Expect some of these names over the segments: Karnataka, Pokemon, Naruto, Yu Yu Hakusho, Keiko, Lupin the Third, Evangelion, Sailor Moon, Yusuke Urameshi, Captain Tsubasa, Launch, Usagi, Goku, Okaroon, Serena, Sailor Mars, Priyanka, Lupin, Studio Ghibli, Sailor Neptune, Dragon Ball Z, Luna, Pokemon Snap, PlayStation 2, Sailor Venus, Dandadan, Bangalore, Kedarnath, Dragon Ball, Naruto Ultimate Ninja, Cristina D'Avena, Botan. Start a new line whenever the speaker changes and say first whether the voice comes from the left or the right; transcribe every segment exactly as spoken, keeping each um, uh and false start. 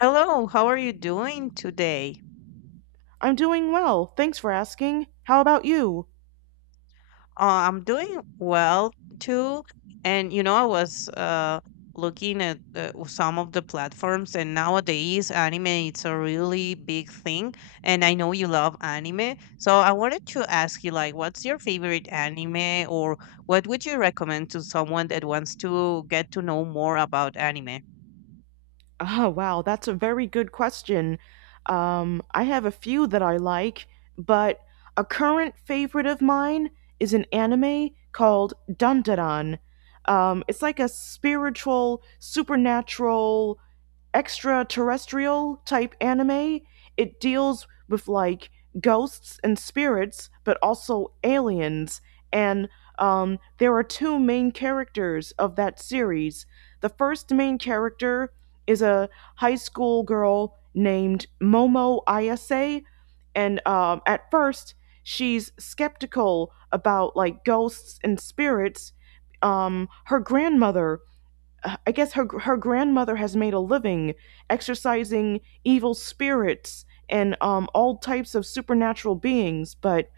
left: Hello, how are you doing today?
right: I'm doing well. Thanks for asking. How about you?
left: Uh, I'm doing well too. And you know, I was uh, looking at uh, some of the platforms, and nowadays anime it's a really big thing. And I know you love anime, so I wanted to ask you, like, what's your favorite anime, or what would you recommend to someone that wants to get to know more about anime?
right: Oh, wow, that's a very good question. Um, I have a few that I like, but a current favorite of mine is an anime called Dandadan. Um, it's like a spiritual, supernatural extraterrestrial type anime. It deals with like ghosts and spirits, but also aliens. And um, There are two main characters of that series. The first main character is a high school girl named Momo Ayase, and um, at first she's skeptical about like ghosts and spirits. Um, her grandmother, I guess her her grandmother has made a living exorcising evil spirits and um, all types of supernatural beings, but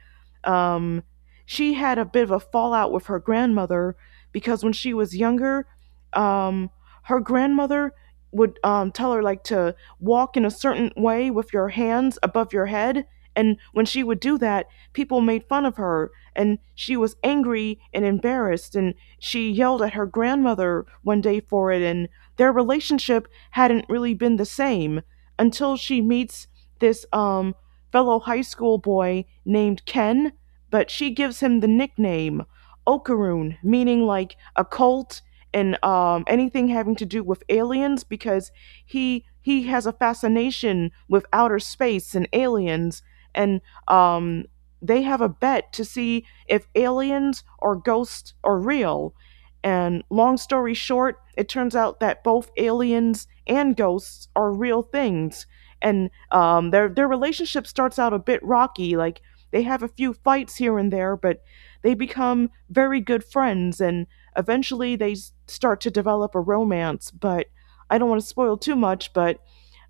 right: um, she had a bit of a fallout with her grandmother because when she was younger, um, her grandmother would um, tell her like to walk in a certain way with your hands above your head, and when she would do that, people made fun of her, and she was angry and embarrassed, and she yelled at her grandmother one day for it, and their relationship hadn't really been the same until she meets this um, fellow high school boy named Ken, but she gives him the nickname Okaroon, meaning like occult and um, anything having to do with aliens, because he he has a fascination with outer space and aliens, and um, they have a bet to see if aliens or ghosts are real. And long story short, it turns out that both aliens and ghosts are real things. And um, their their relationship starts out a bit rocky. Like they have a few fights here and there, but they become very good friends. And eventually, they s- start to develop a romance. But I don't want to spoil too much. But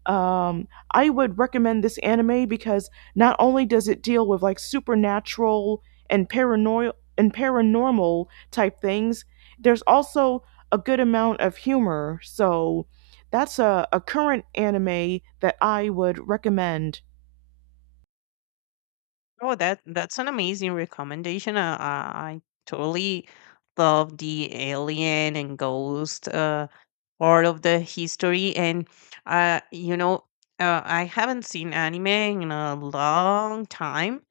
right: um, I would recommend this anime because not only does it deal with like supernatural and paranoid and paranormal type things, there's also a good amount of humor. So that's a, a current anime that I would recommend.
left: Oh, that that's an amazing recommendation. Uh, uh, I totally love the alien and ghost uh, part of the history, and uh, you know, uh, I haven't seen anime in a long time.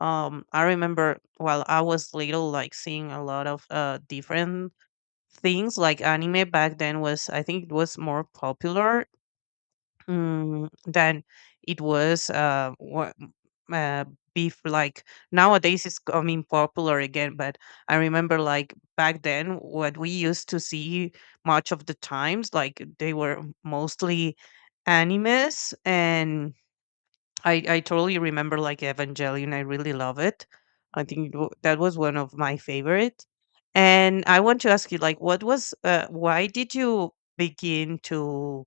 left: Um, I remember while I was little, like seeing a lot of uh different things. Like anime back then was, I think, it was more popular. Mm, then it was uh, what uh, beef like nowadays it's coming popular again. But I remember like back then what we used to see much of the times, like they were mostly animes. And i i totally remember like Evangelion. I really love it. I think it wa- that was one of my favorite. And I want to ask you, like, what was uh, why did you begin to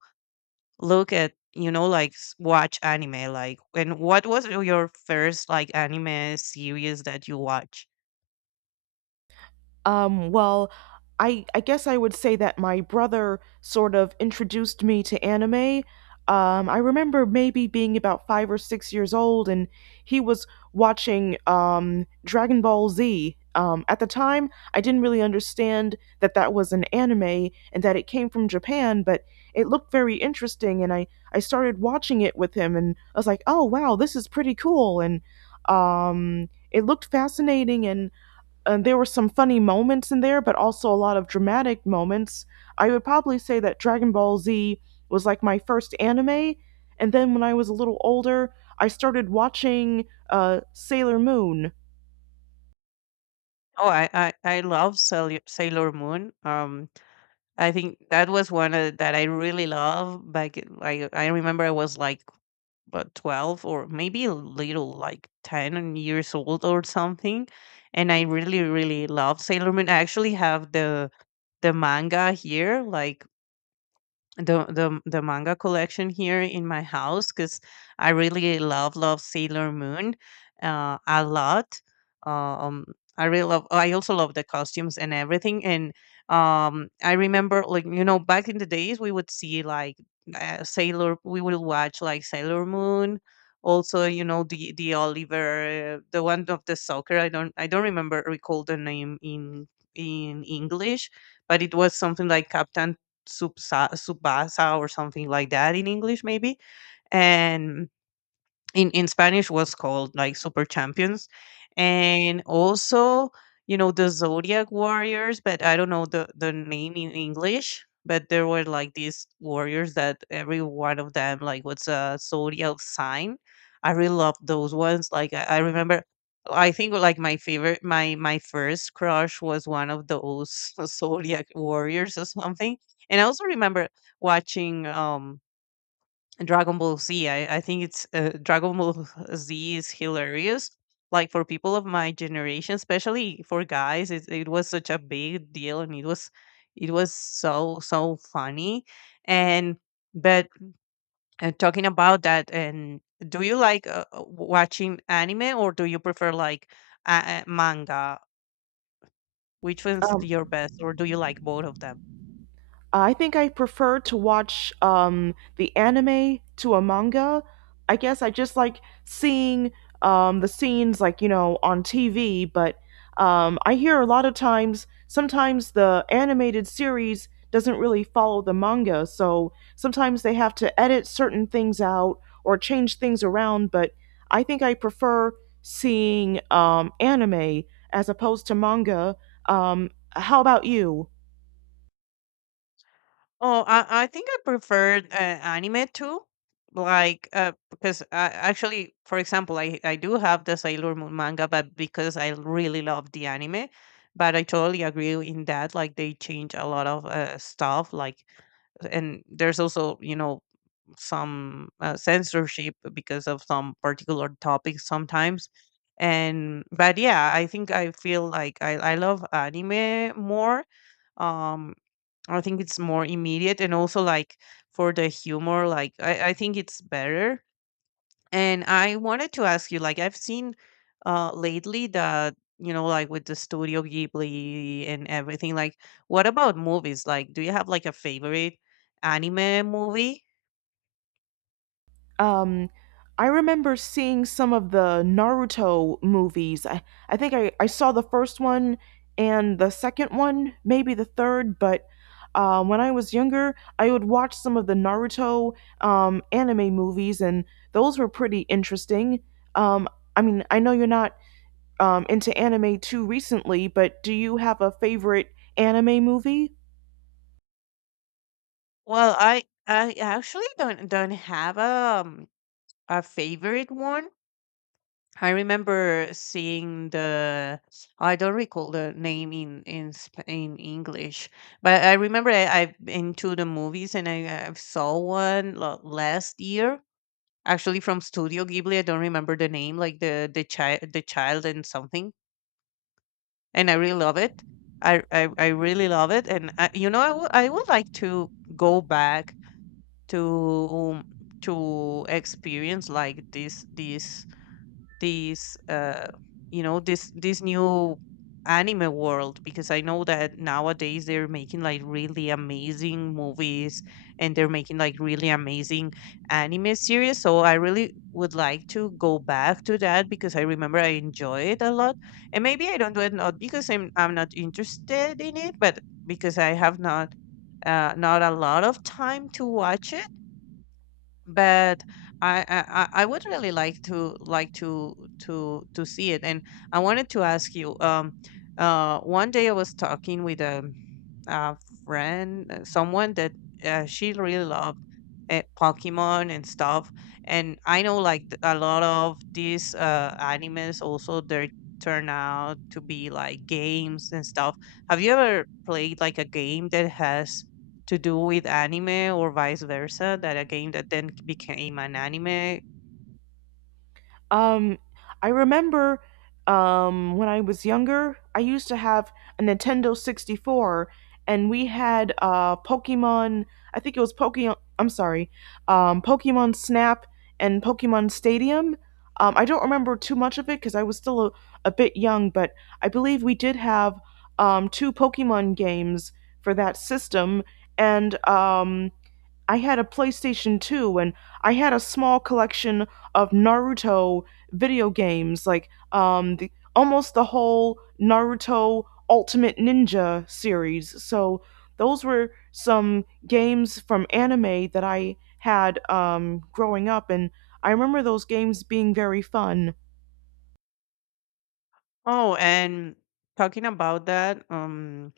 left: look at, you know, like s- watch anime, like, and what was your first like anime series that you watch?
right: Um, well, I I guess I would say that my brother sort of introduced me to anime. Um, I remember maybe being about five or six years old, and he was watching um, Dragon Ball Z. Um, at the time, I didn't really understand that that was an anime and that it came from Japan, but it looked very interesting, and I I started watching it with him, and I was like, oh wow, this is pretty cool, and um, it looked fascinating, and and there were some funny moments in there, but also a lot of dramatic moments. I would probably say that Dragon Ball Z was like my first anime, and then when I was a little older, I started watching uh, Sailor Moon.
left: oh i i, I love sailor, Sailor Moon. um I think that was one of, that I really love back in- like I remember I was like about twelve or maybe a little like ten years old or something, and I really really love Sailor Moon. I actually have the the manga here, like the the the manga collection here in my house because I really love love Sailor Moon uh, a lot. Um, I really love. I also love the costumes and everything. And um, I remember, like, you know, back in the days we would see like uh, Sailor. We would watch like Sailor Moon. Also, you know, the the Oliver, the one of the soccer. I don't I don't remember recall the name in in English, but it was something like Captain Tsubasa tsubasa or something like that in English maybe, and in in Spanish was called like Super Champions, and also, you know, the Zodiac Warriors, but I don't know the the name in English. But there were like these warriors that every one of them like was a zodiac sign. I really love those ones. Like I, I remember, I think like my favorite, my my first crush was one of those zodiac warriors or something. And I also remember watching um Dragon Ball Z. I, I think it's uh, Dragon Ball Z is hilarious. Like for people of my generation, especially for guys, it, it was such a big deal, and it was it was so so funny. And but uh, Talking about that, and do you like uh, uh, watching anime or do you prefer like uh, uh, manga? Which one's
right: Um,
left: your best, or do you like both of them?
right: I think I prefer to watch um, the anime to a manga. I guess I just like seeing um, the scenes, like, you know, on T V, but um, I hear a lot of times, sometimes the animated series doesn't really follow the manga, so sometimes they have to edit certain things out or change things around, but I think I prefer seeing um, anime as opposed to manga. Um, how about you?
left: Oh, I, I think I preferred uh, anime too. Like, uh, because I, actually, for example, I, I do have the Sailor Moon manga, but because I really love the anime. But I totally agree in that. Like, they change a lot of uh, stuff. Like, and there's also, you know, some uh, censorship because of some particular topics sometimes. And, but yeah, I think I feel like I, I love anime more. Um, I think it's more immediate and also like for the humor, like I, I think it's better. And I wanted to ask you, like I've seen uh lately that, you know, like with the Studio Ghibli and everything, like what about movies? Like do you have like a favorite anime movie?
right: Um, I remember seeing some of the Naruto movies. I, I think I, I saw the first one and the second one, maybe the third, but uh, when I was younger, I would watch some of the Naruto um, anime movies, and those were pretty interesting. Um, I mean, I know you're not um, into anime too recently, but do you have a favorite anime movie?
left: Well, I I actually don't don't have a um, a favorite one. I remember seeing the, I don't recall the name in in Sp- in English, but I remember I, I've been to the movies and I, I saw one la- last year, actually from Studio Ghibli. I don't remember the name, like the the child the child and something, and I really love it. I I, I really love it, and I, you know, I would I would like to go back to um, to experience like this this these uh you know this this new anime world because I know that nowadays they're making like really amazing movies, and they're making like really amazing anime series. So I really would like to go back to that because I remember I enjoy it a lot. And maybe I don't do it not because i'm I'm not interested in it, but because I have not uh, not a lot of time to watch it. But I, I I I would really like to like to to to see it, and I wanted to ask you. Um, uh, one day I was talking with a uh, friend, uh, someone that uh, she really loved uh, Pokemon and stuff. And I know like th- a lot of these uh, animes also they turn out to be like games and stuff. Have you ever played like a game that has to do with anime or vice versa? That a game that then became an anime?
right: Um, I remember um, when I was younger, I used to have a Nintendo sixty-four, and we had uh, Pokemon. I think it was Pokemon. I'm sorry, um, Pokemon Snap and Pokemon Stadium. Um, I don't remember too much of it because I was still a, a bit young, but I believe we did have um, two Pokemon games for that system, and um, I had a PlayStation two and I had a small collection of Naruto video games, like um, the, almost the whole Naruto Ultimate Ninja series. So those were some games from anime that I had um, growing up, and I remember those games being very fun.
left: Oh, and talking about that, um,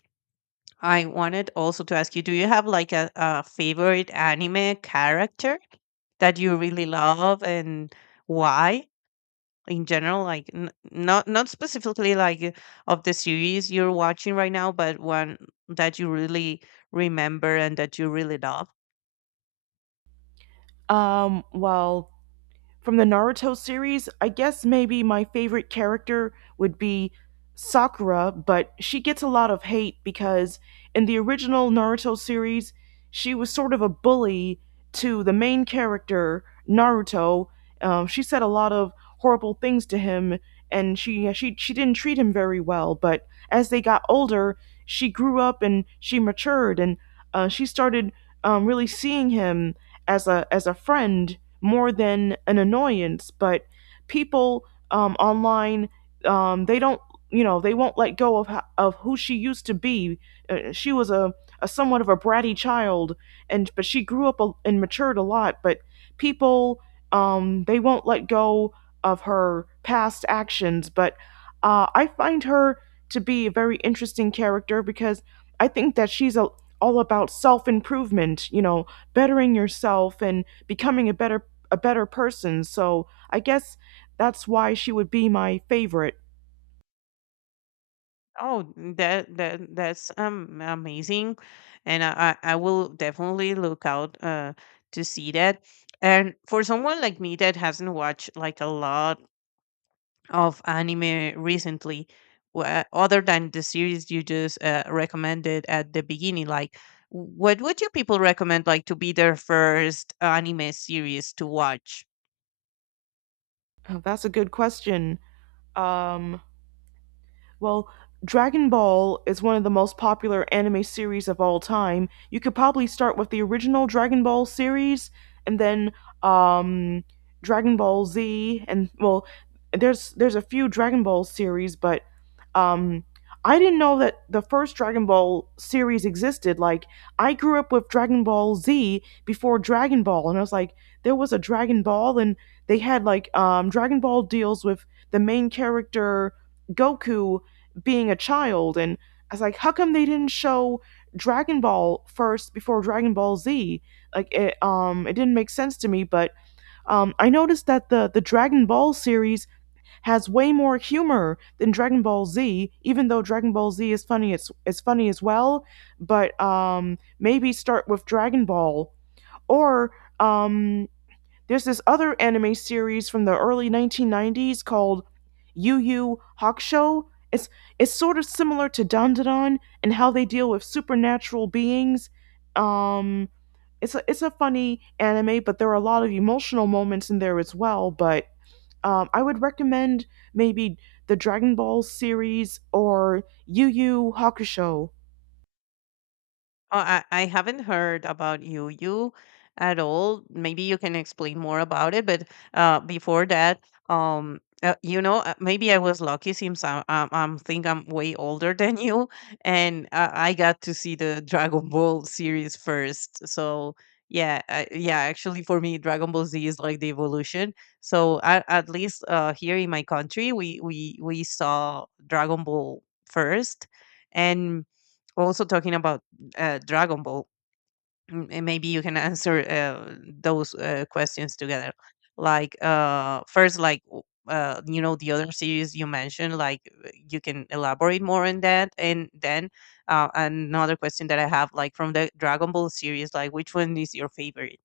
left: I wanted also to ask you, do you have like a, a favorite anime character that you really love and why, in general, like n- not not specifically like uh, of the series you're watching right now, but one that you really remember and that you really love?
right: Um, well, from the Naruto series, I guess maybe my favorite character would be Sakura, but she gets a lot of hate because in the original Naruto series, she was sort of a bully to the main character, Naruto. Um, she said a lot of horrible things to him and she, she she didn't treat him very well, but as they got older, she grew up and she matured and uh, she started um, really seeing him as a as a friend more than an annoyance. But people um, online, um, they don't, you know, they won't let go of of who she used to be. Uh, she was a, a somewhat of a bratty child, and but she grew up a, and matured a lot. But people, um, they won't let go of her past actions. But uh, I find her to be a very interesting character because I think that she's a all about self improvement, you know, bettering yourself and becoming a better a better person. So I guess that's why she would be my favorite.
left: Oh, that that that's um amazing, and i i I will definitely look out uh to see that. And for someone like me that hasn't watched like a lot of anime recently, wha- other than the series you just uh, recommended at the beginning, like what would you people recommend like to be their first anime series to watch?
right: Oh, that's a good question. Um, Well, Dragon Ball is one of the most popular anime series of all time. You could probably start with the original Dragon Ball series and then um Dragon Ball Z, and well, there's there's a few Dragon Ball series, but um I didn't know that the first Dragon Ball series existed. Like I grew up with Dragon Ball Z before Dragon Ball and I was like there was a Dragon Ball, and they had like um Dragon Ball deals with the main character Goku being a child, and I was like, how come they didn't show Dragon Ball first before Dragon Ball Z? Like it um it didn't make sense to me, but um I noticed that the the Dragon Ball series has way more humor than Dragon Ball Z, even though Dragon Ball Z is funny it's it's funny as well, but um maybe start with Dragon Ball or um there's this other anime series from the early nineteen nineties called Yu Yu Hakusho. It's it's sort of similar to Dandadan and how they deal with supernatural beings. Um, it's a it's a funny anime, but there are a lot of emotional moments in there as well. But um, I would recommend maybe the Dragon Ball series or Yu Yu Hakusho.
left: Oh, I, I haven't heard about you you at all. Maybe you can explain more about it. But uh, before that, um, uh, you know, uh, maybe I was lucky since I, I, I think I'm way older than you, and uh, I got to see the Dragon Ball series first. So yeah, I, yeah. Actually, for me, Dragon Ball Z is like the evolution. So at, at least uh, here in my country, we we we saw Dragon Ball first, and also talking about uh, Dragon Ball. M- And maybe you can answer uh, those uh, questions together. Like uh, first, like w- uh, you know, the other series you mentioned, like uh, you can elaborate more on that. And then uh, another question that I have, like from the Dragon Ball series, like which one is your favorite?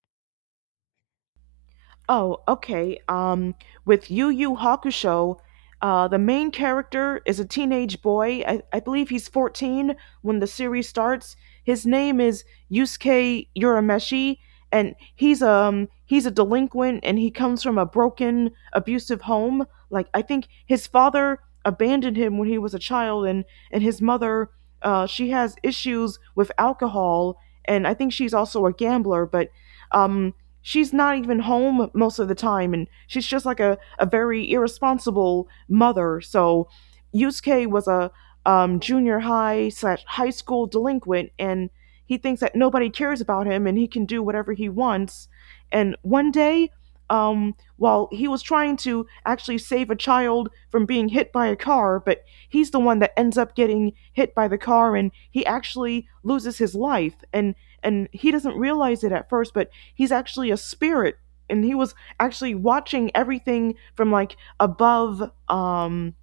right: Oh, okay. Um, with Yu Yu Hakusho, uh, the main character is a teenage boy. I, I believe he's fourteen when the series starts. His name is Yusuke Urameshi, and he's um he's a delinquent, and he comes from a broken, abusive home. Like I think his father abandoned him when he was a child, and and his mother, uh, she has issues with alcohol, and I think she's also a gambler, but um she's not even home most of the time and she's just like a, a very irresponsible mother. So Yusuke was a um, junior high slash high school delinquent, and he thinks that nobody cares about him and he can do whatever he wants, and one day um, while he was trying to actually save a child from being hit by a car, but he's the one that ends up getting hit by the car and he actually loses his life, and and he doesn't realize it at first, but he's actually a spirit, and he was actually watching everything from like above, um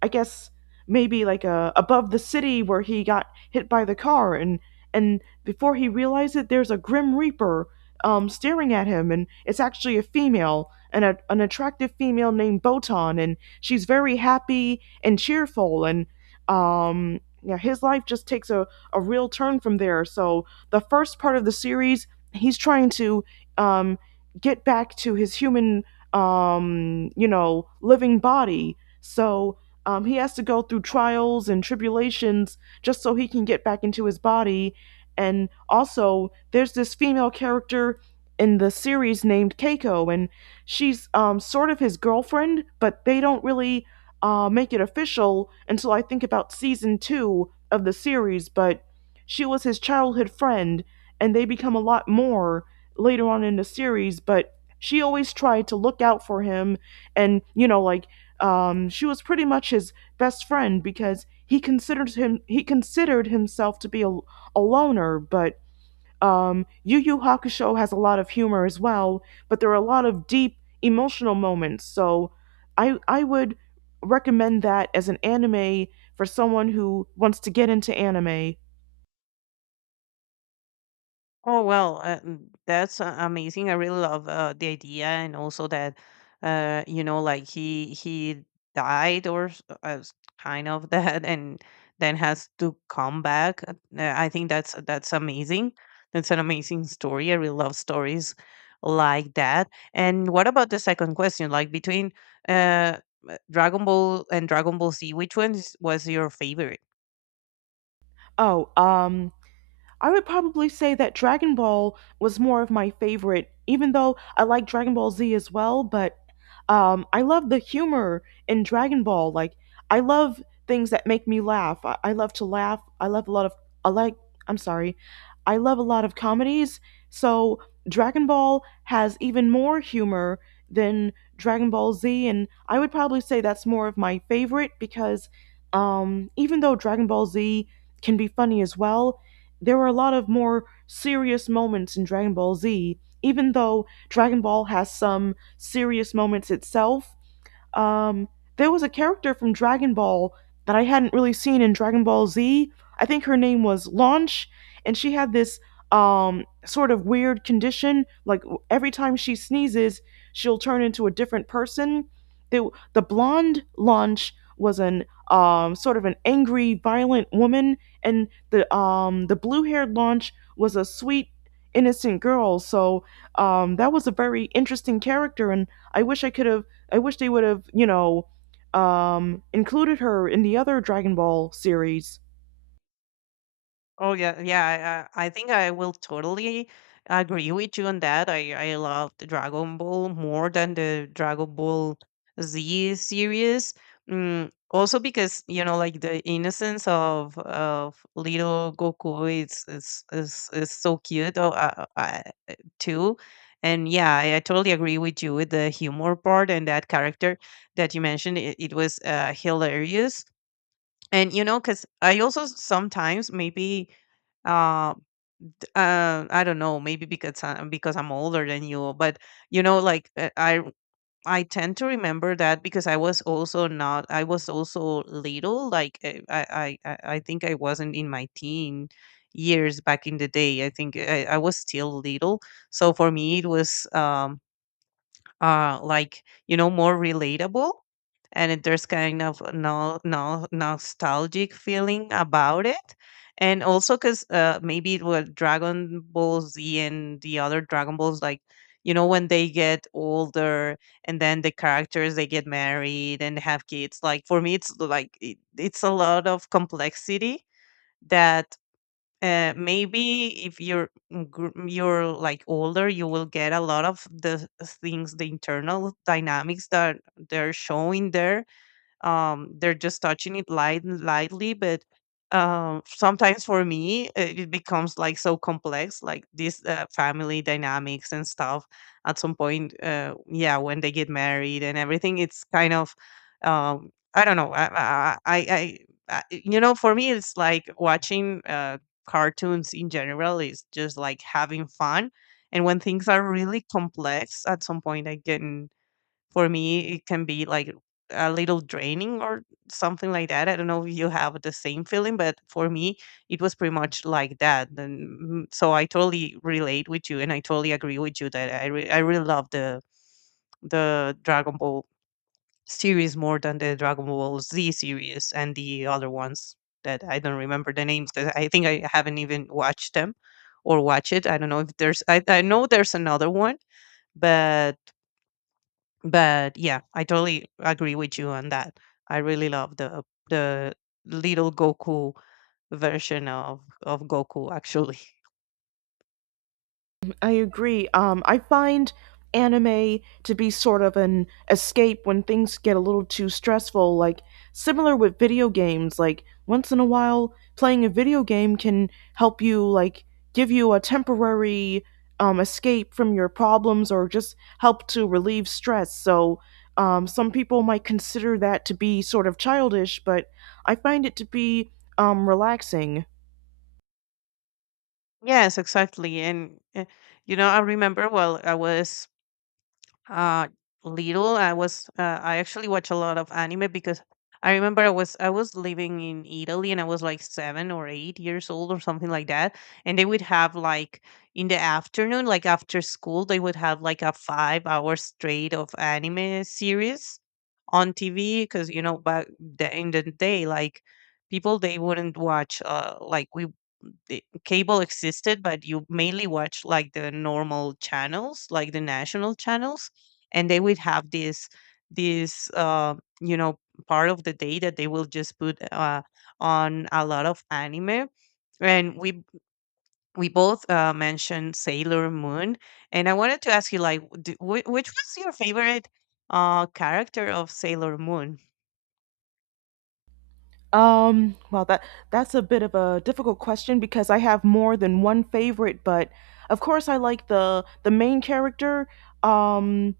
right: I guess maybe like uh, above the city where he got hit by the car, and and before he realized it there's a grim reaper um, staring at him, and it's actually a female an, a- an attractive female named Botan, and she's very happy and cheerful, and um yeah, his life just takes a, a real turn from there. So the first part of the series he's trying to um, get back to his human um, you know, living body. So um, he has to go through trials and tribulations just so he can get back into his body. And also, there's this female character in the series named Keiko, and she's um, sort of his girlfriend, but they don't really uh, make it official until I think about season two of the series. But she was his childhood friend, and they become a lot more later on in the series. But she always tried to look out for him and, you know, like um, she was pretty much his best friend because he considered him he considered himself to be a, a loner, but um, Yu Yu Hakusho has a lot of humor as well, but there are a lot of deep emotional moments. So I I would recommend that as an anime for someone who wants to get into anime.
left: Oh well, uh, mm, that's uh, amazing. I really love uh, the idea, and also that, uh, you know, like he he died or s- uh, s- kind of that, and then has to come back. Uh, uh, I think that's that's amazing. That's an amazing story. I really love stories like that. And what about the second question? Like between uh, uh, Dragon Ball and Dragon Ball Z, which one was your favorite?
right: Oh, um I would probably say that Dragon Ball was more of my favorite, even though I like Dragon Ball Z as well. But um, I love the humor in Dragon Ball. Like I love things that make me laugh. I, I love to laugh. I love a lot of I like. I'm sorry. I love a lot of comedies. So Dragon Ball has even more humor than Dragon Ball Z, and I would probably say that's more of my favorite because, um, even though Dragon Ball Z can be funny as well, there were a lot of more serious moments in Dragon Ball Z, even though Dragon Ball has some serious moments itself. Um, there was a character from Dragon Ball that I hadn't really seen in Dragon Ball Z. I think her name was Launch, and she had this um, sort of weird condition. Like every time she sneezes, she'll turn into a different person. The, the blonde Launch was an um, sort of an angry, violent woman, and the um, the blue haired Launch was a sweet, innocent girl. So um, that was a very interesting character, and I wish I could have I wish they would have, you know, um, included her in the other Dragon Ball series.
left: Oh yeah, yeah. I, I I think I will totally agree with you on that. I I loved Dragon Ball more than the Dragon Ball Z series. Mm, also because, you know, like the innocence of of little Goku is is is, is so cute. Oh, uh, uh, uh, too. And yeah, I, I totally agree with you with the humor part and that character that you mentioned. It, it was uh, hilarious. And you know, because I also sometimes maybe uh, t- uh I don't know, maybe because I'm because I'm older than you, but you know, like uh, I I tend to remember that because I was also not I was also little, like uh, I I I I think I wasn't in my teen years back in the day. I think I, I was still little, so for me it was um uh like, you know, more relatable. And it- there's kind of no no nostalgic feeling about it. And also because uh maybe it was Dragon Ball Z and the other Dragon Balls, like, you know, when they get older and then the characters they get married and have kids, like for me it's like it, it's a lot of complexity that uh, maybe if you're mm, gr- mm, you're like older, you will get a lot of the things, the internal dynamics that they're showing there. Um, they're just touching it light lightly, but um, sometimes for me it, it becomes like so complex, like this uh, family dynamics and stuff. At some point, uh, yeah, when they get married and everything, it's kind of um, I don't know. I, I, I, I, I- you know, for me, it's like watching uh, cartoons in general is just like having fun. And when things are really complex, at some point, I get, for me, it can be like a little draining or something like that. I don't know if you have the same feeling, but for me, it was pretty much like that. And mm, so I totally relate with you, and I totally agree with you that I re- I really love the the Dragon Ball series more than the Dragon Ball Z series and the other ones that I don't remember the names. 'Cause I think I haven't even watched them or watch it. I don't know if there's. I I know there's another one, but but yeah, I totally agree with you on that. I really love the the little Goku version of of Goku actually.
right: I agree. Um, I find anime to be sort of an escape when things get a little too stressful. Like, similar with video games, like, once in a while, playing a video game can help you, like, give you a temporary um, escape from your problems or just help to relieve stress. So, um, some people might consider that to be sort of childish, but I find it to be um, relaxing.
left: Yes, exactly. And uh, you know, I remember while I was uh little. I was uh, I actually watch a lot of anime because I remember i was I was living in Italy and I was like seven or eight years old or something like that, and they would have like, in the afternoon, like after school, they would have like a five hour straight of anime series on TV. Because you know, back the, in the day, like, people, they wouldn't watch uh like, we, the cable existed, but you mainly watch like the normal channels, like the national channels, and they would have this this uh, you know, part of the day that they will just put uh, on a lot of anime. And we we both uh, mentioned Sailor Moon, and I wanted to ask you, like, d- wh- which was your favorite uh, character of Sailor Moon?
right: Um, well, that that's a bit of a difficult question because I have more than one favorite, but of course I like the the main character. Um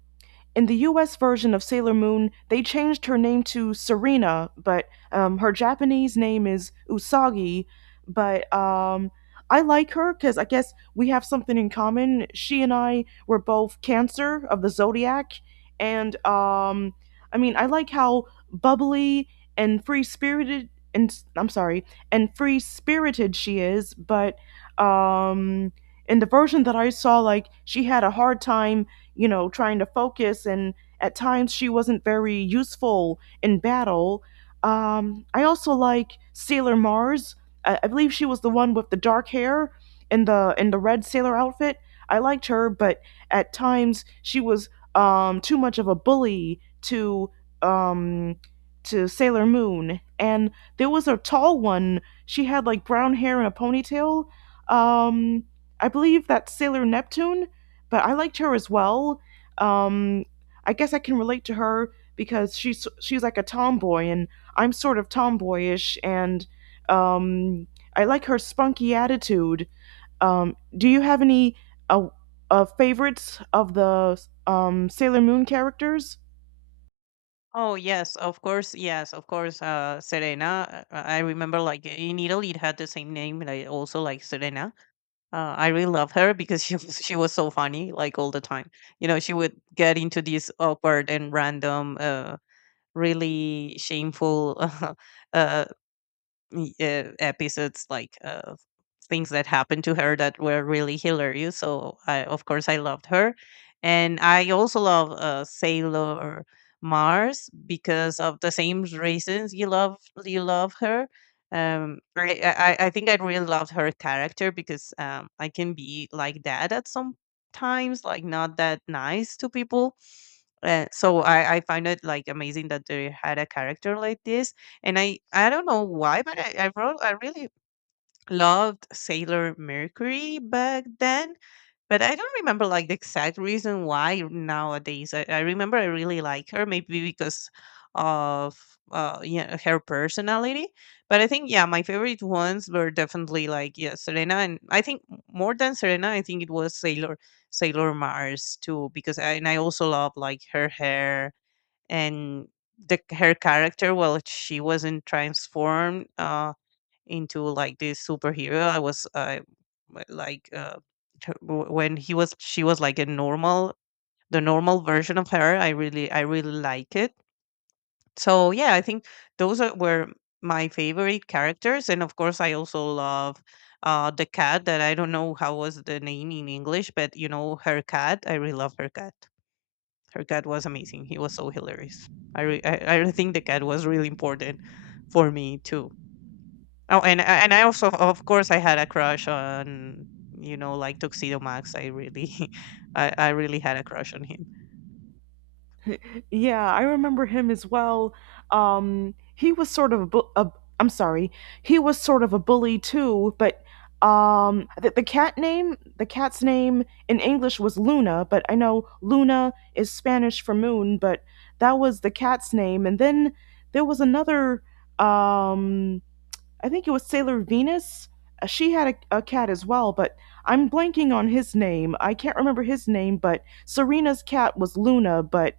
right: in the U S version of Sailor Moon, they changed her name to Serena, but um, her Japanese name is Usagi. But um, I like her because I guess we have something in common. She and I were both Cancer of the zodiac, and, um, I mean, I like how bubbly and free spirited, and I'm sorry, and free spirited she is. But um, in the version that I saw, like she had a hard time, you know, trying to focus. And at times she wasn't very useful in battle. Um, I also like Sailor Mars. I, I believe she was the one with the dark hair and the in the red sailor outfit. I liked her, but at times she was um, too much of a bully to, um, to Sailor Moon. And there was a tall one. She had like brown hair and a ponytail. Um, I believe that's Sailor Neptune, but I liked her as well. Um, I guess I can relate to her because she's she's like a tomboy, and I'm sort of tomboyish, and, um, I like her spunky attitude. Um, do you have any uh, uh, favorites of the um, Sailor Moon characters?
left: Oh yes, of course, yes, of course. Uh, Serena. uh, I remember, like in Italy, it had the same name. Like also like Serena. Uh, I really love her because she was she was so funny, like all the time. You know, she would get into these awkward and random, uh, really shameful uh, e- uh, episodes like uh, things that happened to her that were really hilarious. So I, of course, I loved her, and I also love uh, Sailor Mars because of the same reasons you love you love her. Um, I, I I think I really loved her character because um, I can be like that at some times, like not that nice to people. Uh, so I, I find it like amazing that they had a character like this, and I I don't know why, but I I, wrote, I really loved Sailor Mercury back then, but I don't remember like the exact reason why nowadays. I, I remember I really like her, maybe because of uh yeah, her personality, but I think, yeah, my favorite ones were definitely, like, yeah, Serena, and I think more than Serena, I think it was Sailor Sailor Mars too because I, and I also love like her hair and the her character. Well, she wasn't transformed uh into like this superhero. I was uh, w- like uh her- w- when he was she was like a normal, the normal version of her. i really I really like it. So yeah, I think those are, were my favorite characters, and of course I also love uh the cat that I don't know how was the name in English, but you know, her cat. I really love her cat. Her cat was amazing. He was so hilarious. I re- I, I really think the cat was really important for me too. Oh, and uh, and I also, of course, I had a crush on, you know, like Tuxedo Max. I really, I, I really had a crush on him.
right: Yeah, I remember him as well. Um, he was sort of a, bu- a I'm sorry, he was sort of a bully too. But um, the, the cat name, the cat's name in English was Luna, but I know Luna is Spanish for moon, but that was the cat's name. And then there was another. Um, I think it was Sailor Venus. Uh, She had a, a cat as well, but I'm blanking on his name. I can't remember his name, but Serena's cat was Luna, but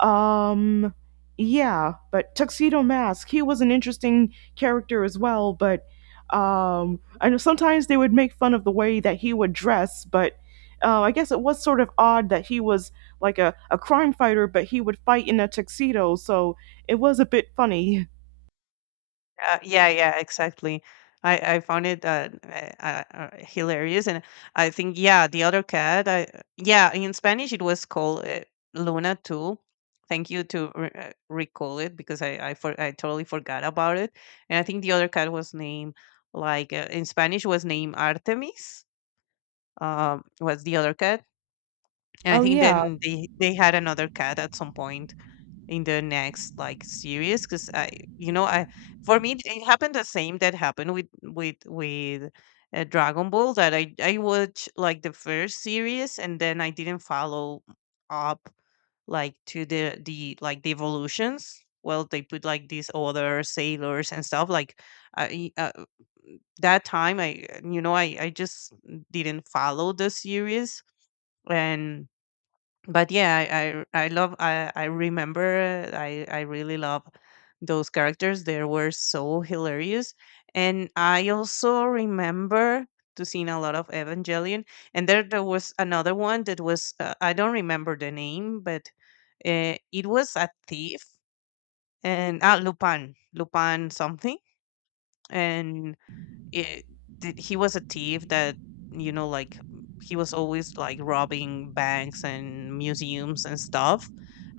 right: um, yeah, but Tuxedo Mask, he was an interesting character as well, but um, I know sometimes they would make fun of the way that he would dress, but uh, I guess it was sort of odd that he was like a, a crime fighter, but he would fight in a tuxedo, so it was a bit funny.
left: Uh, yeah, yeah, exactly. I, I found it uh, uh, uh, hilarious, and I think, yeah, the other cat. I, yeah, in Spanish it was called uh, Luna too. Thank you to re- uh, recall it because I I, for, I totally forgot about it. And I think the other cat was named like uh, in Spanish was named Artemis. Um, was the other cat, and I
right: Oh,
left: think
right: yeah.
left: then they they had another cat at some point in the next like series. Because I you know, I for me, it happened the same that happened with with with uh, Dragon Ball. That i I watched like the first series and then I didn't follow up, like to the the like the evolutions. Well, they put like these other sailors and stuff, like, I, uh, that time I you know, i I just didn't follow the series. And but yeah, I I, I love, I I remember I I really love those characters. They were so hilarious, and I also remember to seeing a lot of Evangelion. And there there was another one that was uh, I don't remember the name, but uh, it was a thief. And ah, Lupin Lupin something, and it, did, he was a thief that, you know, like, he was always like robbing banks and museums and stuff.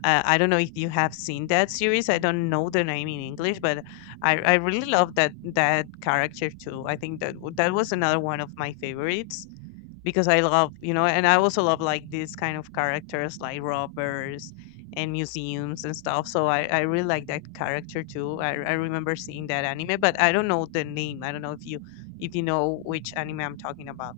left: uh, I don't know if you have seen that series. I don't know the name in English, but i I really love that that character too. I think that w- that was another one of my favorites, because I love, you know, and I also love like these kind of characters, like robbers and museums and stuff. So i I really like that character too. i, I remember seeing that anime, but I don't know the name. I don't know if you, if you know which anime I'm talking about.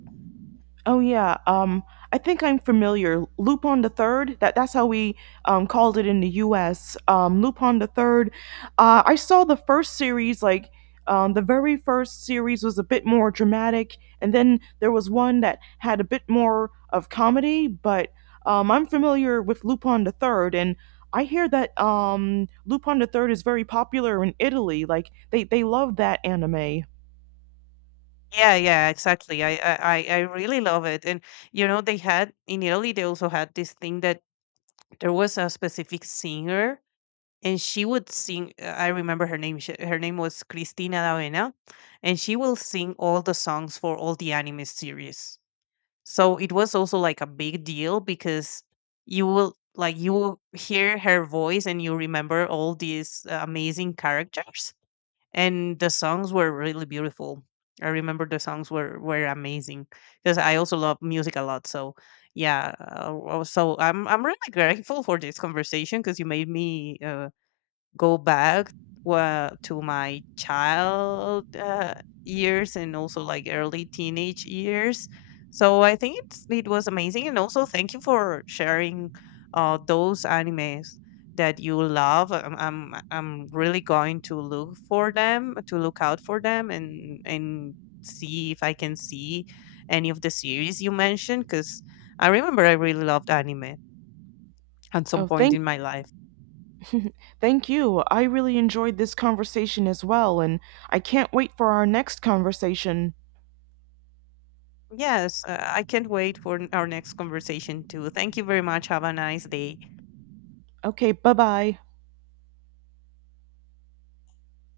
right: Oh, yeah. Um, I think I'm familiar. Lupin the Third. That that's how we um, called it in the U S. Um, Lupin the Third. Uh, I saw the first series. Like um, the very first series was a bit more dramatic, and then there was one that had a bit more of comedy. But um, I'm familiar with Lupin the Third, and I hear that um, Lupin the Third is very popular in Italy. Like they they love that anime.
left: Yeah, yeah, exactly. I, I, I I really love it. And you know, they had, in Italy they also had this thing that there was a specific singer, and she would sing, uh, I remember her name, she, her name was Cristina D'Avena, and she will sing all the songs for all the anime series. So it was also like a big deal because you will, like, you will hear her voice and you remember all these uh, amazing characters, and the songs were really beautiful. I remember the songs were were amazing, because I also love music a lot. So yeah, uh, uh, so I'm I'm really grateful for this conversation because you made me uh, go back uh, to my child, uh, years, and also like early teenage years. So I think it's, it was amazing, and also thank you for sharing uh, those animes that you love. I'm, I'm I'm really going to look for them, to look out for them, and and see if I can see any of the series you mentioned, because I remember I really loved anime at
right: Oh,
left: some point
right: thank
left: in my life.
right: Thank you. I really enjoyed this conversation as well, and I can't wait for our next conversation.
left: Yes, uh, I can't wait for n- our next conversation too. Thank you very much. Have a nice day.
right: Okay, bye bye.